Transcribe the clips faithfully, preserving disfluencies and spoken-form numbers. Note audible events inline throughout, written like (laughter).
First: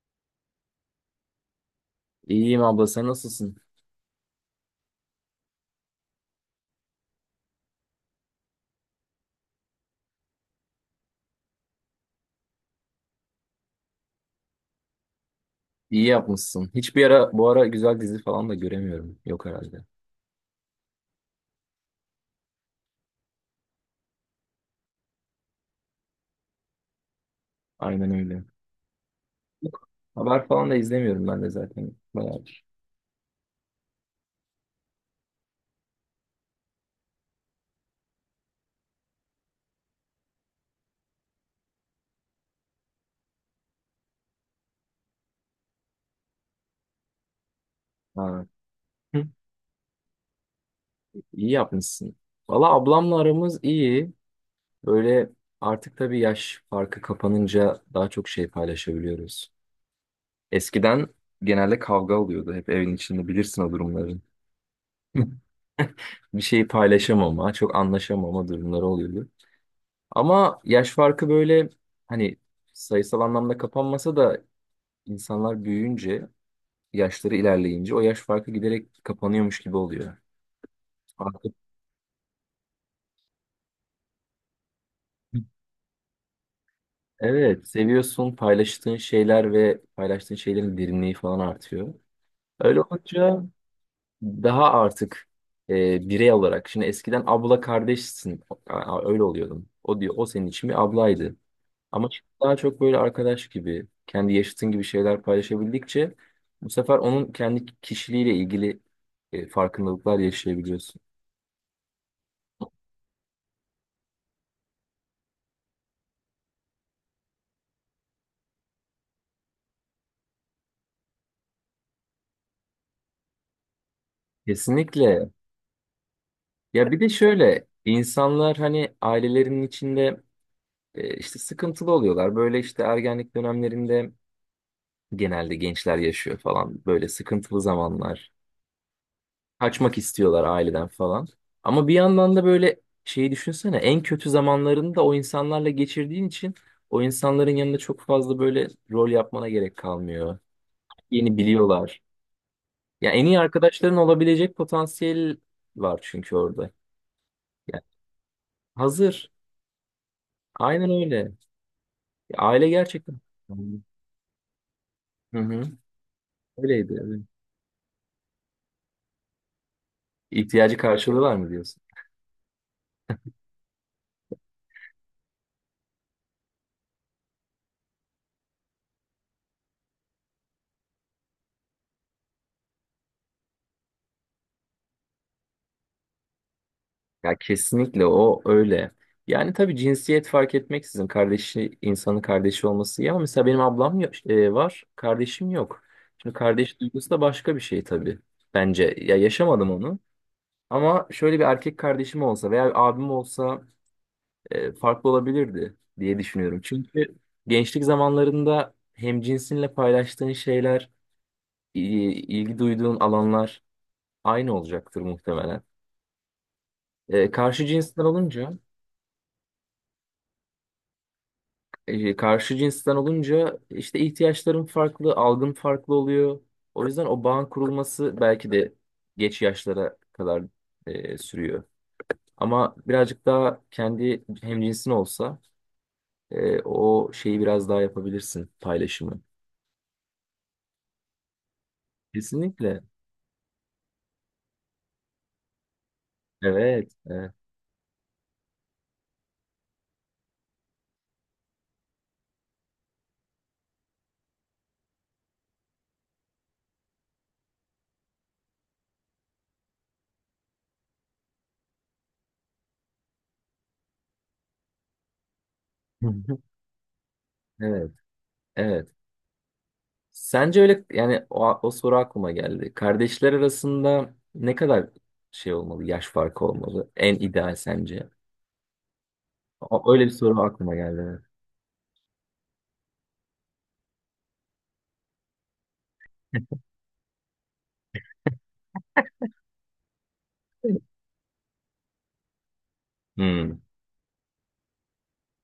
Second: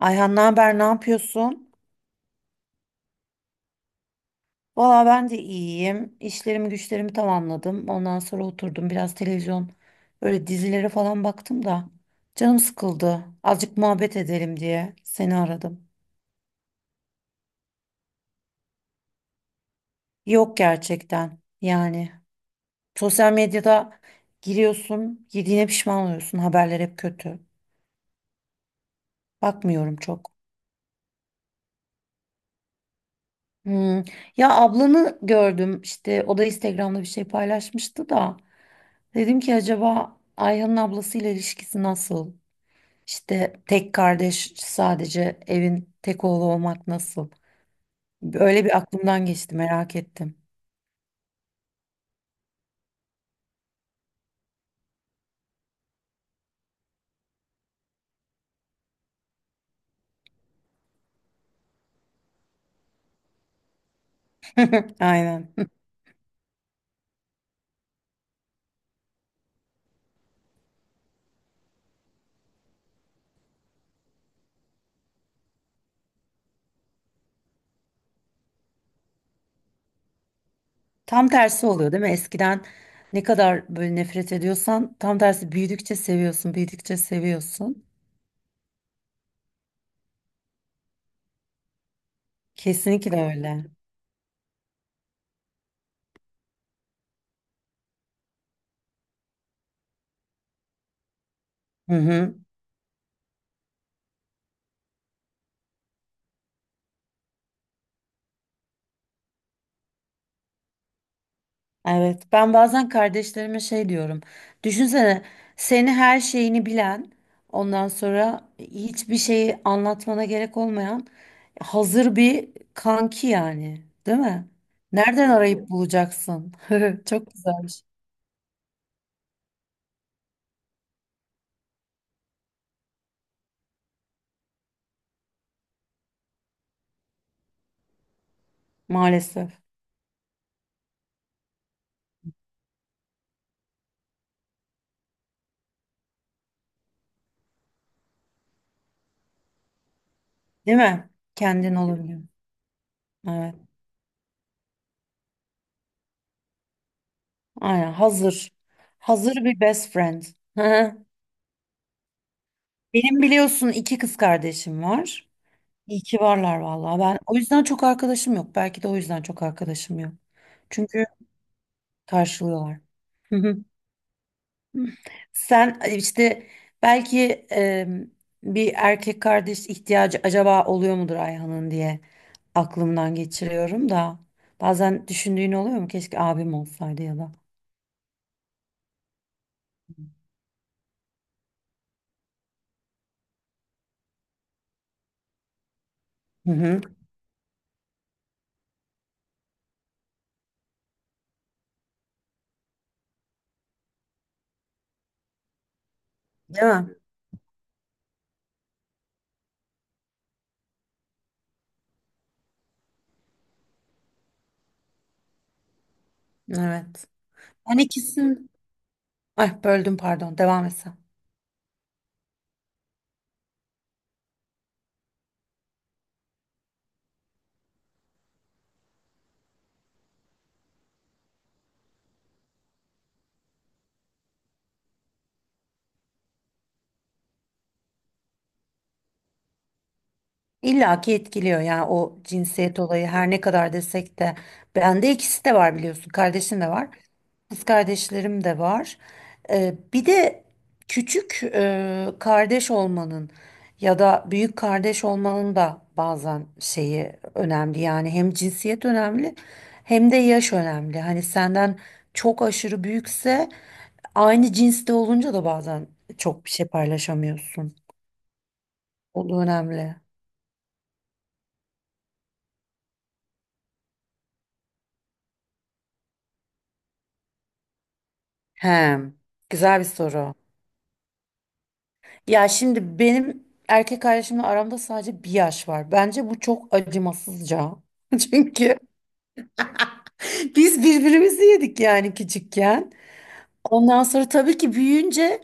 Ayhan ne haber, ne yapıyorsun? İyiyim abla, sen nasılsın? Valla ben de iyiyim. İşlerimi güçlerimi tamamladım. Ondan sonra oturdum biraz televizyon, böyle dizilere falan baktım da canım sıkıldı. Azıcık muhabbet edelim diye seni aradım. İyi yapmışsın. Hiçbir ara bu ara güzel dizi falan da göremiyorum. Yok herhalde. Yok gerçekten yani. Sosyal medyada giriyorsun, yediğine pişman oluyorsun. Haberler hep kötü. Aynen öyle. Bakmıyorum çok. Haber falan da izlemiyorum ben de zaten. Bayağı. Hmm. Ya ablanı gördüm, işte o da Instagram'da bir şey paylaşmıştı da dedim ki acaba Ayhan'ın ablasıyla ilişkisi nasıl? İşte tek kardeş, sadece evin tek oğlu olmak nasıl? Ha. Öyle bir aklımdan Hı. geçti, merak ettim. İyi yapmışsın. Valla ablamla aramız iyi. Böyle artık tabii yaş farkı kapanınca daha çok şey paylaşabiliyoruz. Eskiden genelde kavga oluyordu hep evin içinde, bilirsin o durumların. (laughs) (laughs) Aynen. Bir şeyi paylaşamama, çok anlaşamama durumları oluyordu. Ama yaş farkı böyle, hani, sayısal anlamda kapanmasa da insanlar büyüyünce, yaşları ilerleyince o yaş farkı giderek kapanıyormuş gibi oluyor. Tam Artık tersi oluyor değil mi? Eskiden ne kadar böyle nefret ediyorsan, tam tersi büyüdükçe seviyorsun, büyüdükçe evet, seviyorsun. seviyorsun, paylaştığın şeyler ve paylaştığın şeylerin derinliği falan artıyor. Öyle Kesinlikle olunca öyle. daha artık e, birey olarak, şimdi eskiden abla kardeşsin, A- a- öyle oluyordum. O diyor, o senin için bir ablaydı. Hı Ama hı. daha çok böyle arkadaş gibi, kendi yaşıtın gibi şeyler paylaşabildikçe bu sefer onun kendi kişiliğiyle ilgili e, farkındalıklar yaşayabiliyorsun. Evet, ben bazen kardeşlerime şey diyorum. Düşünsene, seni, her şeyini bilen, ondan sonra hiçbir şeyi anlatmana gerek olmayan hazır bir kanki yani, değil mi? Kesinlikle. Nereden arayıp bulacaksın? Ya bir (laughs) de Çok şöyle, güzelmiş. insanlar hani ailelerinin içinde e, işte sıkıntılı oluyorlar. Böyle işte ergenlik dönemlerinde genelde gençler yaşıyor falan böyle sıkıntılı zamanlar. Maalesef. Kaçmak istiyorlar aileden falan. Ama bir yandan da böyle şeyi düşünsene, en kötü zamanlarını da o insanlarla geçirdiğin için o insanların yanında çok fazla böyle rol yapmana gerek kalmıyor. Değil mi? Yeni Kendin biliyorlar. olabiliyor. Ya, en iyi Evet. arkadaşların olabilecek potansiyel var çünkü orada. Yani Aynen hazır. hazır. Hazır bir best friend. Aynen (laughs) öyle. Ya aile gerçekten. Benim Hı biliyorsun iki kız kardeşim var. hı. İyi ki varlar Öyleydi. vallahi. Ben Evet. o yüzden çok arkadaşım yok. Belki de o yüzden çok arkadaşım yok. İhtiyacı Çünkü karşılığı var mı diyorsun? karşılıyorlar. Hı hı. Sen e, işte belki, e, bir erkek kardeş ihtiyacı acaba oluyor mudur Ayhan'ın diye aklımdan geçiriyorum da bazen düşündüğün oluyor mu? Keşke abim olsaydı ya da. Ya kesinlikle o öyle. Yani tabii, cinsiyet fark etmeksizin kardeşi, insanın kardeşi olması iyi, ama mesela benim ablam ya- e, var, kardeşim yok. Şimdi Hı kardeş hı. duygusu da başka bir şey tabii. Bence, ya, yaşamadım onu. Ama şöyle bir erkek kardeşim olsa veya bir abim olsa e, farklı olabilirdi diye düşünüyorum. Değil mi? Çünkü gençlik zamanlarında hem cinsinle paylaştığın şeyler, i- ilgi duyduğun alanlar aynı olacaktır muhtemelen. Evet. E, karşı Ben cinsler ikisini... olunca Ay, böldüm pardon. Devam et sen. e, karşı cinsten olunca işte ihtiyaçlarım farklı, algım farklı oluyor. O yüzden o bağın kurulması belki de geç yaşlara kadar e, sürüyor. Ama birazcık daha kendi hemcinsin olsa e, o şeyi biraz daha yapabilirsin, paylaşımı. İlla ki etkiliyor yani, o cinsiyet Kesinlikle. olayı her ne kadar desek de bende ikisi de var, biliyorsun, kardeşim de var, Evet. Evet. kız kardeşlerim de var. Ee, bir de küçük e, kardeş olmanın ya da büyük kardeş olmanın da bazen şeyi önemli, yani hem cinsiyet önemli, hem de yaş önemli, hani senden çok aşırı büyükse, aynı cinste olunca da bazen çok (laughs) bir şey paylaşamıyorsun, Evet. Evet. o da önemli. Sence öyle, yani o, o soru aklıma geldi. Kardeşler arasında ne kadar şey olmalı, yaş farkı olmalı? En ideal sence? He, güzel bir O- Öyle bir soru. soru aklıma geldi. Ya şimdi benim erkek kardeşimle aramda sadece bir yaş var. Bence bu çok acımasızca. (laughs) Çünkü Evet. biz birbirimizi yedik yani küçükken. Hmm. Ondan sonra tabii ki büyüyünce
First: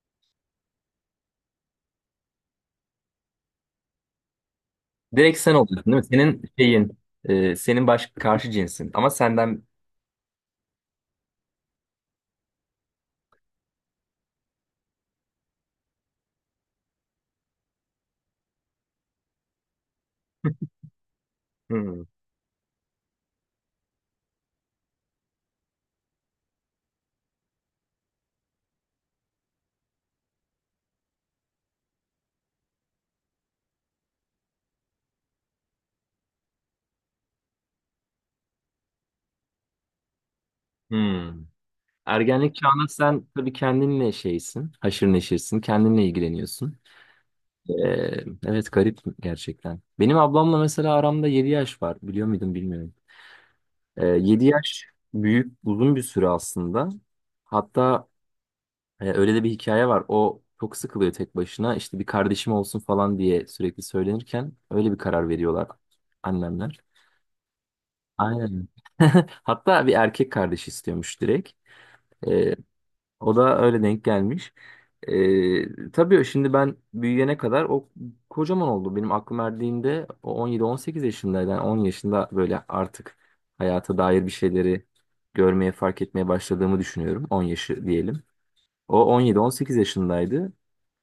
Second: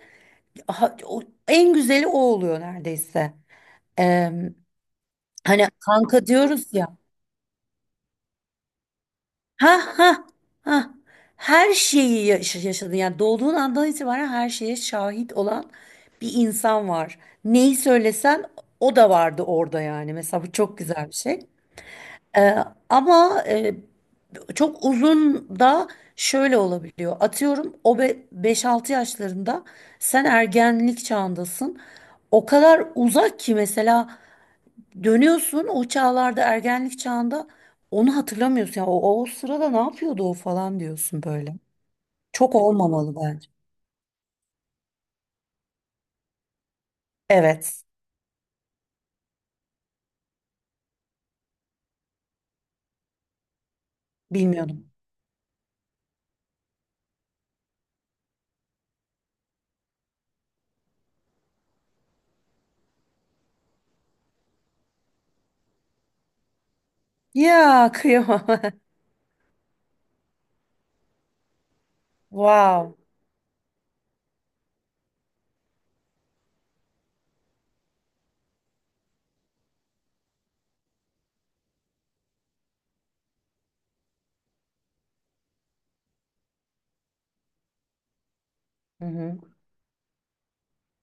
ha- o- en güzeli o oluyor neredeyse. Em, Direkt sen hani oluyorsun değil mi? kanka Senin diyoruz ya. şeyin, e, senin baş karşı cinsin. Ama senden... Ha ha ha. Her şeyi yaş- yaşadın. Yani doğduğun andan itibaren her şeye şahit olan bir insan var. Neyi söylesen o da vardı orada yani. Mesela bu çok güzel bir şey. Hmm. Ee, ama e, çok uzun da şöyle olabiliyor. Atıyorum, o be- beş altı yaşlarında, sen ergenlik çağındasın. O kadar uzak ki mesela. Dönüyorsun o çağlarda, ergenlik çağında onu hatırlamıyorsun. Ya o, o sırada ne yapıyordu o falan diyorsun Hmm. böyle. Ergenlik Çok çağında olmamalı sen bence. tabii kendinle şeysin, haşır neşirsin, kendinle ilgileniyorsun. E, Evet. evet, garip gerçekten. Benim ablamla mesela aramda yedi yaş var. Biliyor muydun? Bilmiyorum. E, yedi yaş Bilmiyordum. büyük, uzun bir süre aslında. Hatta E, öyle de bir hikaye var. O çok sıkılıyor tek başına. İşte bir kardeşim olsun falan diye sürekli söylenirken öyle bir karar veriyorlar annemler. Ya kıyamam. Aynen. (laughs) (laughs) Hatta bir erkek kardeş istiyormuş direkt. E, Wow. O da öyle denk gelmiş. E, tabii şimdi ben büyüyene kadar o kocaman oldu. Benim aklım erdiğinde o on yedi on sekiz yaşındaydı. Yani on yaşında böyle artık hayata dair bir şeyleri görmeye, fark etmeye başladığımı düşünüyorum. on yaşı diyelim. O Hı-hı. on yedi on sekiz yaşındaydı.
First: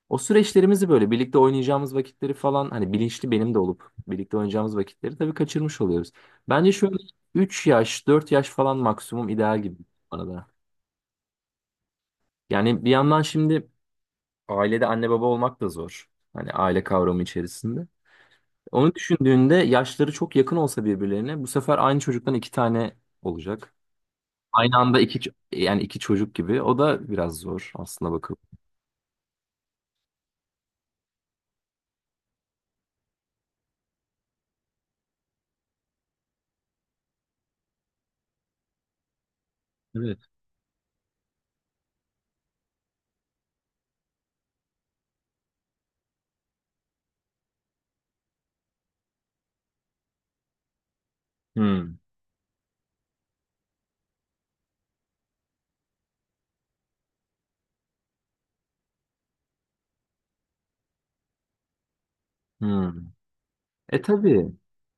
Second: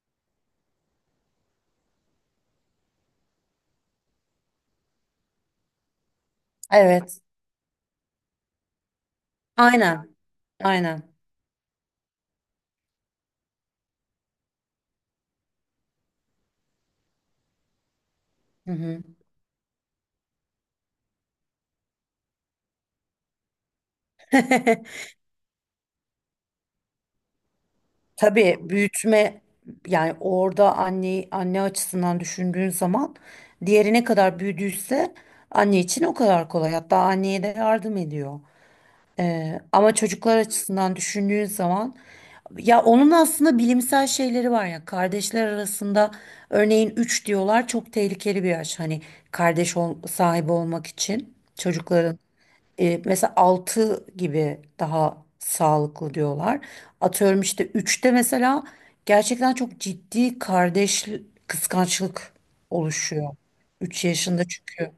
O süreçlerimizi böyle birlikte oynayacağımız vakitleri falan, hani bilinçli benim de olup birlikte oynayacağımız vakitleri tabii kaçırmış oluyoruz. Bence şöyle Evet. üç yaş dört yaş falan maksimum ideal gibi bu Aynen. arada. Aynen. Yani bir yandan şimdi ailede anne baba olmak da zor, hani aile kavramı içerisinde. Onu Hı-hı. düşündüğünde yaşları çok yakın olsa birbirlerine, bu sefer aynı çocuktan iki tane olacak. Aynı anda (laughs) iki ç- yani iki çocuk gibi. O da biraz zor aslında, bakıp. Tabii büyütme yani, orada anne anne açısından düşündüğün zaman diğeri ne kadar büyüdüyse anne için o kadar kolay. Hatta anneye de yardım ediyor. Ee, ama Evet. çocuklar açısından düşündüğün zaman, ya onun aslında bilimsel şeyleri var ya, kardeşler arasında örneğin üç diyorlar, çok tehlikeli bir yaş, hani kardeş ol- sahibi olmak için Hmm, çocukların, e, mesela altı gibi daha sağlıklı diyorlar. Atıyorum işte üçte mesela gerçekten çok ciddi kardeş kıskançlık hmm. oluşuyor. E Üç yaşında, tabii. çünkü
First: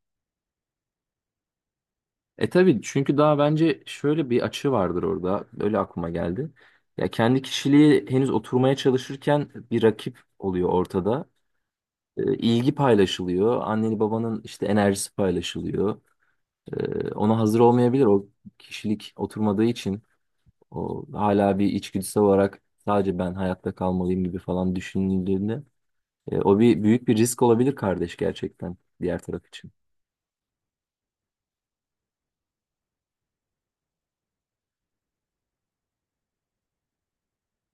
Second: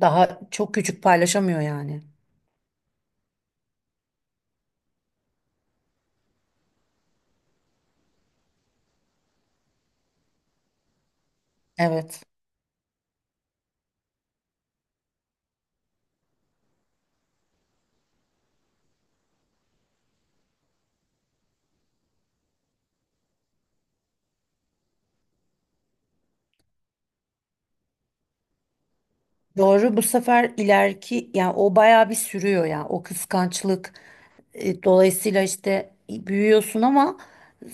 daha çok küçük, paylaşamıyor yani. E tabii, çünkü daha, bence şöyle bir açı vardır orada. Öyle aklıma geldi. Ya kendi kişiliği henüz oturmaya çalışırken bir rakip oluyor ortada. Evet. E, ilgi paylaşılıyor. Anneni babanın işte enerjisi paylaşılıyor. E, ona hazır olmayabilir. O kişilik oturmadığı için, o hala bir içgüdüsel olarak sadece ben hayatta kalmalıyım gibi falan düşünüldüğünde, e, o bir büyük bir risk olabilir kardeş gerçekten diğer taraf için. Doğru, bu sefer ileriki, yani o bayağı bir sürüyor yani o kıskançlık. E, dolayısıyla işte büyüyorsun ama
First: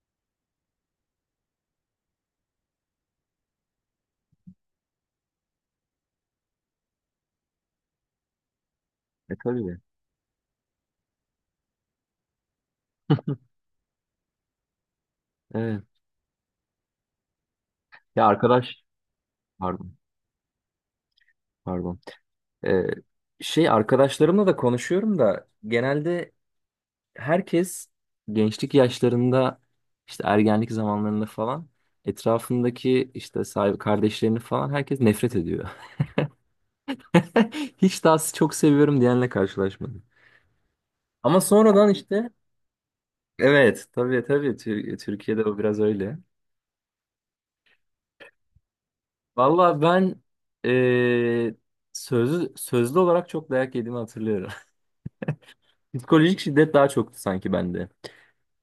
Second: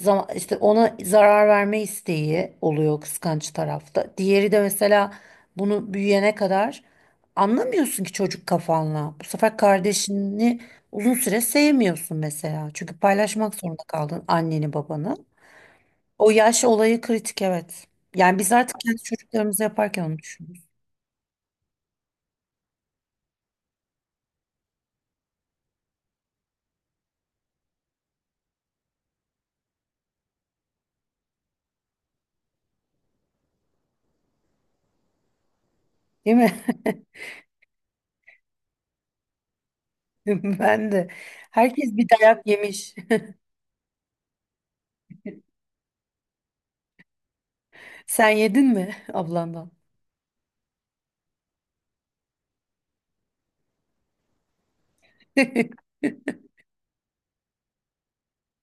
zaman, işte ona zarar verme isteği oluyor kıskanç tarafta. Diğeri de mesela bunu büyüyene kadar anlamıyorsun ki çocuk kafanla. Bu E sefer tabii. kardeşini uzun süre sevmiyorsun mesela. Çünkü paylaşmak zorunda kaldın anneni babanı. Evet. O yaş olayı kritik, evet. Ya Yani biz artık arkadaş, kendi çocuklarımızı pardon. yaparken onu düşünüyoruz. Pardon. Ee, şey arkadaşlarımla da konuşuyorum da, genelde herkes gençlik yaşlarında, işte ergenlik zamanlarında falan, etrafındaki işte sahibi kardeşlerini falan herkes nefret ediyor. Değil mi? (laughs) (laughs) Hiç daha çok seviyorum diyenle karşılaşmadım. (laughs) Ben de. Ama sonradan Herkes bir işte dayak yemiş. evet tabii tabii, Tür- Türkiye'de o biraz öyle. (laughs) Sen yedin mi ablandan? Valla ben eee sözlü, sözlü olarak çok dayak yediğimi hatırlıyorum. (laughs) (laughs) Psikolojik şiddet daha çoktu sanki bende.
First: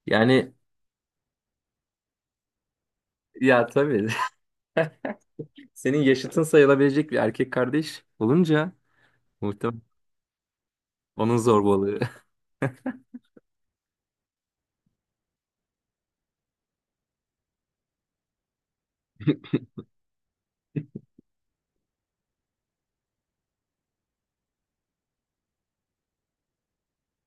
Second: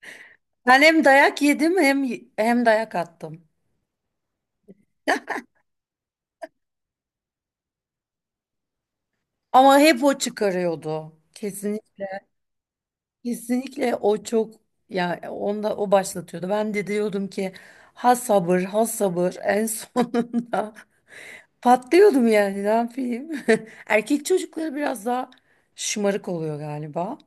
Yani, Ben hem dayak yedim, hem hem dayak attım. ya tabii. (laughs) Senin yaşıtın sayılabilecek bir erkek kardeş olunca Ama muhtemelen hep o çıkarıyordu. onun zorbalığı. Kesinlikle, (laughs) kesinlikle, o çok, ya onda o başlatıyordu. Ben de diyordum ki ha sabır ha sabır, en sonunda. (laughs) Patlıyordum yani, ne yapayım. (laughs) Erkek çocukları biraz daha şımarık oluyor galiba.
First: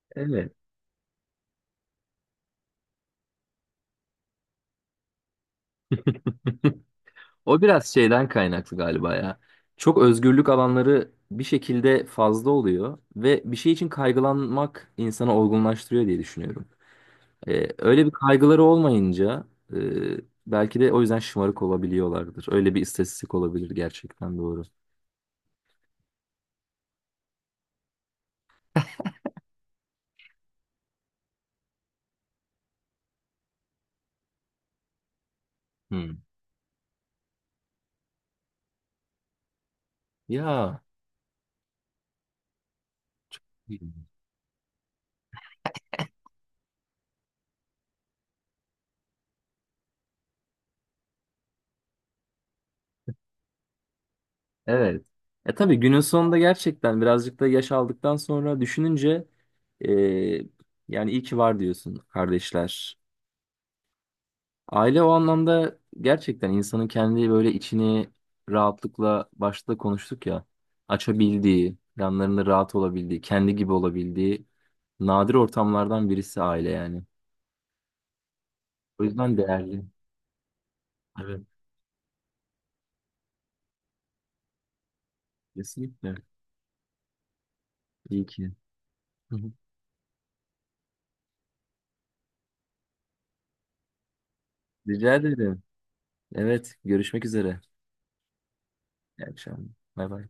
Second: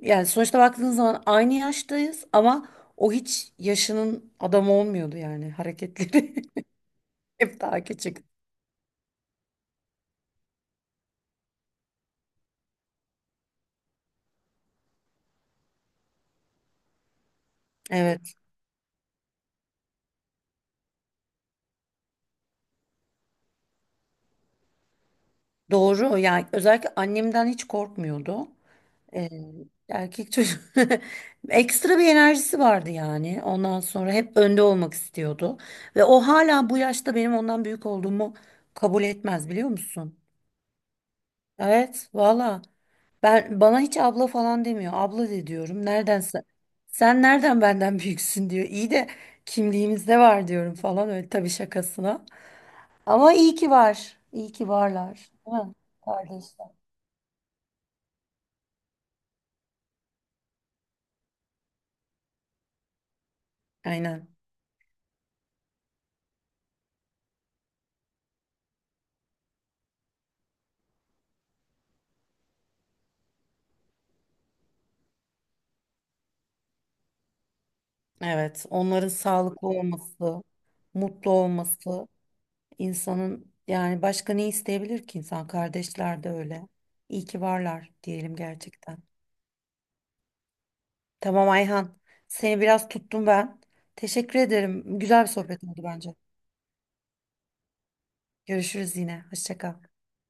Yani Evet. sonuçta baktığınız zaman aynı yaştayız ama o hiç yaşının adamı olmuyordu, yani hareketleri (laughs) hep O daha biraz küçük. şeyden kaynaklı galiba ya. Çok özgürlük alanları bir şekilde fazla oluyor ve bir şey için kaygılanmak insanı olgunlaştırıyor diye düşünüyorum. Ee, öyle bir Evet, kaygıları olmayınca e, belki de o yüzden şımarık olabiliyorlardır. Öyle bir istatistik olabilir, gerçekten doğru. doğru, yani özellikle annemden hiç korkmuyordu. Ee, erkek çocuk (laughs) ekstra bir enerjisi vardı, yani ondan sonra hep önde olmak istiyordu. Ve Hmm. o hala bu yaşta benim ondan büyük olduğumu kabul etmez, biliyor musun? Ya. Evet, valla, ben, bana hiç abla falan demiyor. Abla de diyorum. Nereden sen, sen nereden benden (laughs) büyüksün diyor. İyi de kimliğimizde var diyorum falan, öyle tabii, şakasına. Ama iyi ki var. İyi ki Evet. varlar. E Değil mi? tabii, günün sonunda Kardeşler. gerçekten birazcık da yaş aldıktan sonra düşününce, e, yani iyi ki var diyorsun, kardeşler. Aynen. Aile o anlamda gerçekten, insanın kendi böyle içini rahatlıkla, başta konuştuk ya, açabildiği, yanlarında rahat olabildiği, kendi gibi olabildiği nadir ortamlardan birisi aile yani. Evet. O Onların yüzden sağlıklı değerli. olması, mutlu Evet, olması, insanın, yani başka ne isteyebilir ki insan? kesinlikle. Kardeşler de öyle. İyi ki varlar İyi diyelim ki. gerçekten. Hı hı. Tamam Ayhan. Seni biraz tuttum ben. Teşekkür ederim. Rica Güzel bir ederim. sohbet oldu bence. Evet, görüşmek üzere. Görüşürüz yine. İyi Hoşça akşamlar. kal. Bay bay.